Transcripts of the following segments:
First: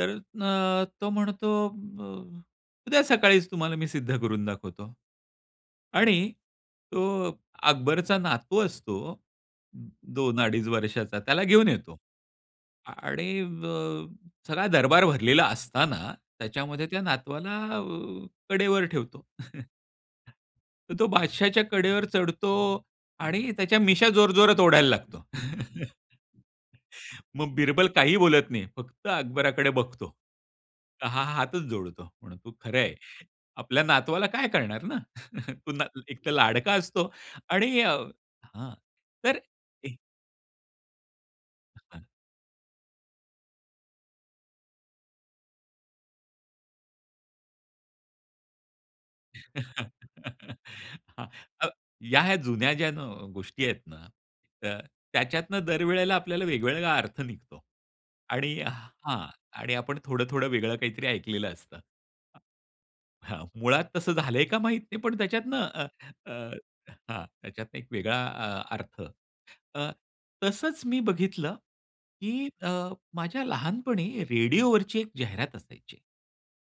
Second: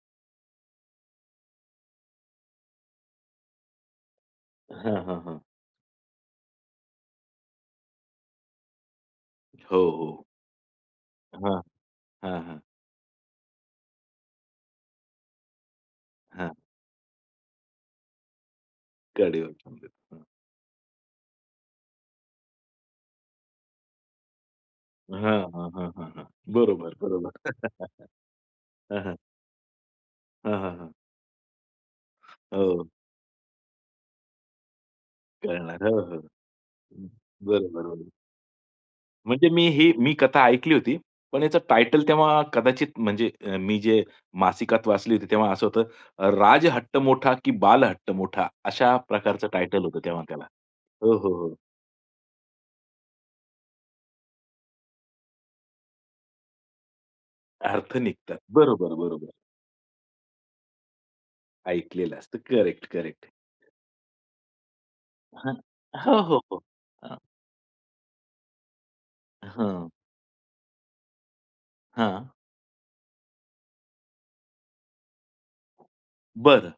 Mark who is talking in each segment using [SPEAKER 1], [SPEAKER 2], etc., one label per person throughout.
[SPEAKER 1] तर अ, तो म्हणतो अ, ब, अ, "उद्या सकाळीच तुम्हाला मी सिद्ध करून दाखवतो."
[SPEAKER 2] हां, हां, हां.
[SPEAKER 1] आणि तो अकबरचा नातू असतो,
[SPEAKER 2] हो, हो.
[SPEAKER 1] 2-2.5 वर्षाचा. त्याला
[SPEAKER 2] हां.
[SPEAKER 1] घेऊन येतो.
[SPEAKER 2] हां, हां.
[SPEAKER 1] आणि अ, सगळा दरबार भरलेला असताना
[SPEAKER 2] हां.
[SPEAKER 1] त्याच्यामध्ये त्या नातवाला अ, कडेवर ठेवतो.
[SPEAKER 2] गाडीवर ठेवून देतो हां.
[SPEAKER 1] तर तो बादशहाच्या कडेवर चढतो आणि त्याच्या मिशा जोरजोरात ओढायला लागतो.
[SPEAKER 2] हां, हां, हां, हां, हां. बरोबर, बरोबर.
[SPEAKER 1] मग बिरबल काहीही बोलत नाही.
[SPEAKER 2] हां,
[SPEAKER 1] फक्त
[SPEAKER 2] हां.
[SPEAKER 1] अकबराकडे बघतो.
[SPEAKER 2] हां, हां, हां.
[SPEAKER 1] तर हा हातच जोडतो. म्हणतो खरं
[SPEAKER 2] हो.
[SPEAKER 1] आहे. आपल्या नातवाला काय करणार ना? तू
[SPEAKER 2] कळणार.
[SPEAKER 1] ना
[SPEAKER 2] हो, हो.
[SPEAKER 1] एक तर लाडका
[SPEAKER 2] हं.
[SPEAKER 1] असतो आणि
[SPEAKER 2] बरोबर.
[SPEAKER 1] हां तर
[SPEAKER 2] म्हणजे मी ही,
[SPEAKER 1] एक
[SPEAKER 2] मी कथा ऐकली होती. पण याचं
[SPEAKER 1] [unintelligible]
[SPEAKER 2] टायटल तेव्हा कदाचित म्हणजे मी जे मासिकात वाचली होती तेव्हा असं होतं राजहट्ट मोठा की बालहट्ट मोठा अशा प्रकारचं टायटल होतं तेव्हा त्याला हो,
[SPEAKER 1] हां.
[SPEAKER 2] हो, हो.
[SPEAKER 1] अ, या जुन्या ज्या न गोष्टी आहेत ना तर त्याच्यातनं दर वेळेला आपल्याला वेगवेगळा अर्थ निघतो
[SPEAKER 2] अर्थ निघतात.
[SPEAKER 1] आणि
[SPEAKER 2] बरोबर,
[SPEAKER 1] हां
[SPEAKER 2] बरोबर.
[SPEAKER 1] आणि आपण थोडं-थोडं वेगळं काहीतरी ऐकलेलं असतं
[SPEAKER 2] ऐकलेलं असतं. Correct, correct.
[SPEAKER 1] हां. मुळात तसं झालंय का माहित नाही पण
[SPEAKER 2] हं.
[SPEAKER 1] त्याच्यातनं अ,
[SPEAKER 2] हो, हो, हो. हां.
[SPEAKER 1] हां त्याच्यात एक वेगळा अ अर्थ.
[SPEAKER 2] हं.
[SPEAKER 1] तसंच मी बघितलं की
[SPEAKER 2] हां.
[SPEAKER 1] अ, माझ्या लहानपणी रेडिओवरची एक जाहिरात असायची.
[SPEAKER 2] बरं.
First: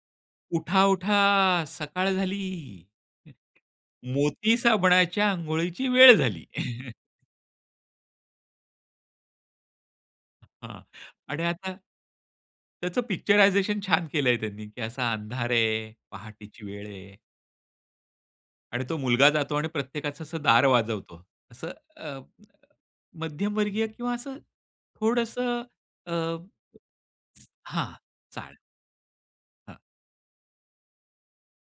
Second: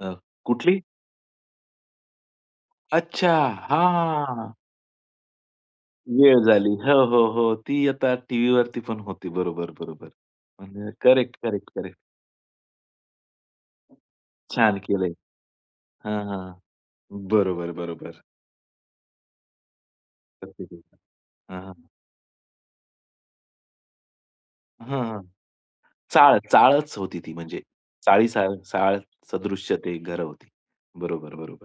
[SPEAKER 2] अ, कुठली?
[SPEAKER 1] उठा-उठा सकाळ झाली.
[SPEAKER 2] अच्छा. हां.
[SPEAKER 1] मोती साबणाच्या अंघोळीची वेळ
[SPEAKER 2] वेळ
[SPEAKER 1] झाली.
[SPEAKER 2] झाली. हो, हो, हो. ती आता टीव्हीवरती पण होती. बरोबर, बरोबर.
[SPEAKER 1] हां
[SPEAKER 2] म्हणजे करेक्ट,
[SPEAKER 1] आणि
[SPEAKER 2] करेक्ट,
[SPEAKER 1] आता
[SPEAKER 2] करेक्ट.
[SPEAKER 1] त्याचं पिक्चरायझेशन छान केलंय त्यांनी
[SPEAKER 2] छान
[SPEAKER 1] की असा
[SPEAKER 2] केलंय.
[SPEAKER 1] अंधार आहे,
[SPEAKER 2] हां,
[SPEAKER 1] पहाटेची
[SPEAKER 2] हां.
[SPEAKER 1] वेळ आहे.
[SPEAKER 2] बरोबर, बरोबर.
[SPEAKER 1] आणि तो मुलगा जातो आणि प्रत्येकाचं असं दार
[SPEAKER 2] अगदी.
[SPEAKER 1] वाजवतो
[SPEAKER 2] हां,
[SPEAKER 1] असं
[SPEAKER 2] हां.
[SPEAKER 1] अ, मध्यमवर्गीय किंवा असं
[SPEAKER 2] हां, हां.
[SPEAKER 1] थोडसं अ,
[SPEAKER 2] चाळ, चाळच होती ती म्हणजे.
[SPEAKER 1] हां.
[SPEAKER 2] चाळीचा
[SPEAKER 1] चाळ.
[SPEAKER 2] चाळ
[SPEAKER 1] हां.
[SPEAKER 2] सदृश्य ते घरं होती. बरोबर, बरोबर.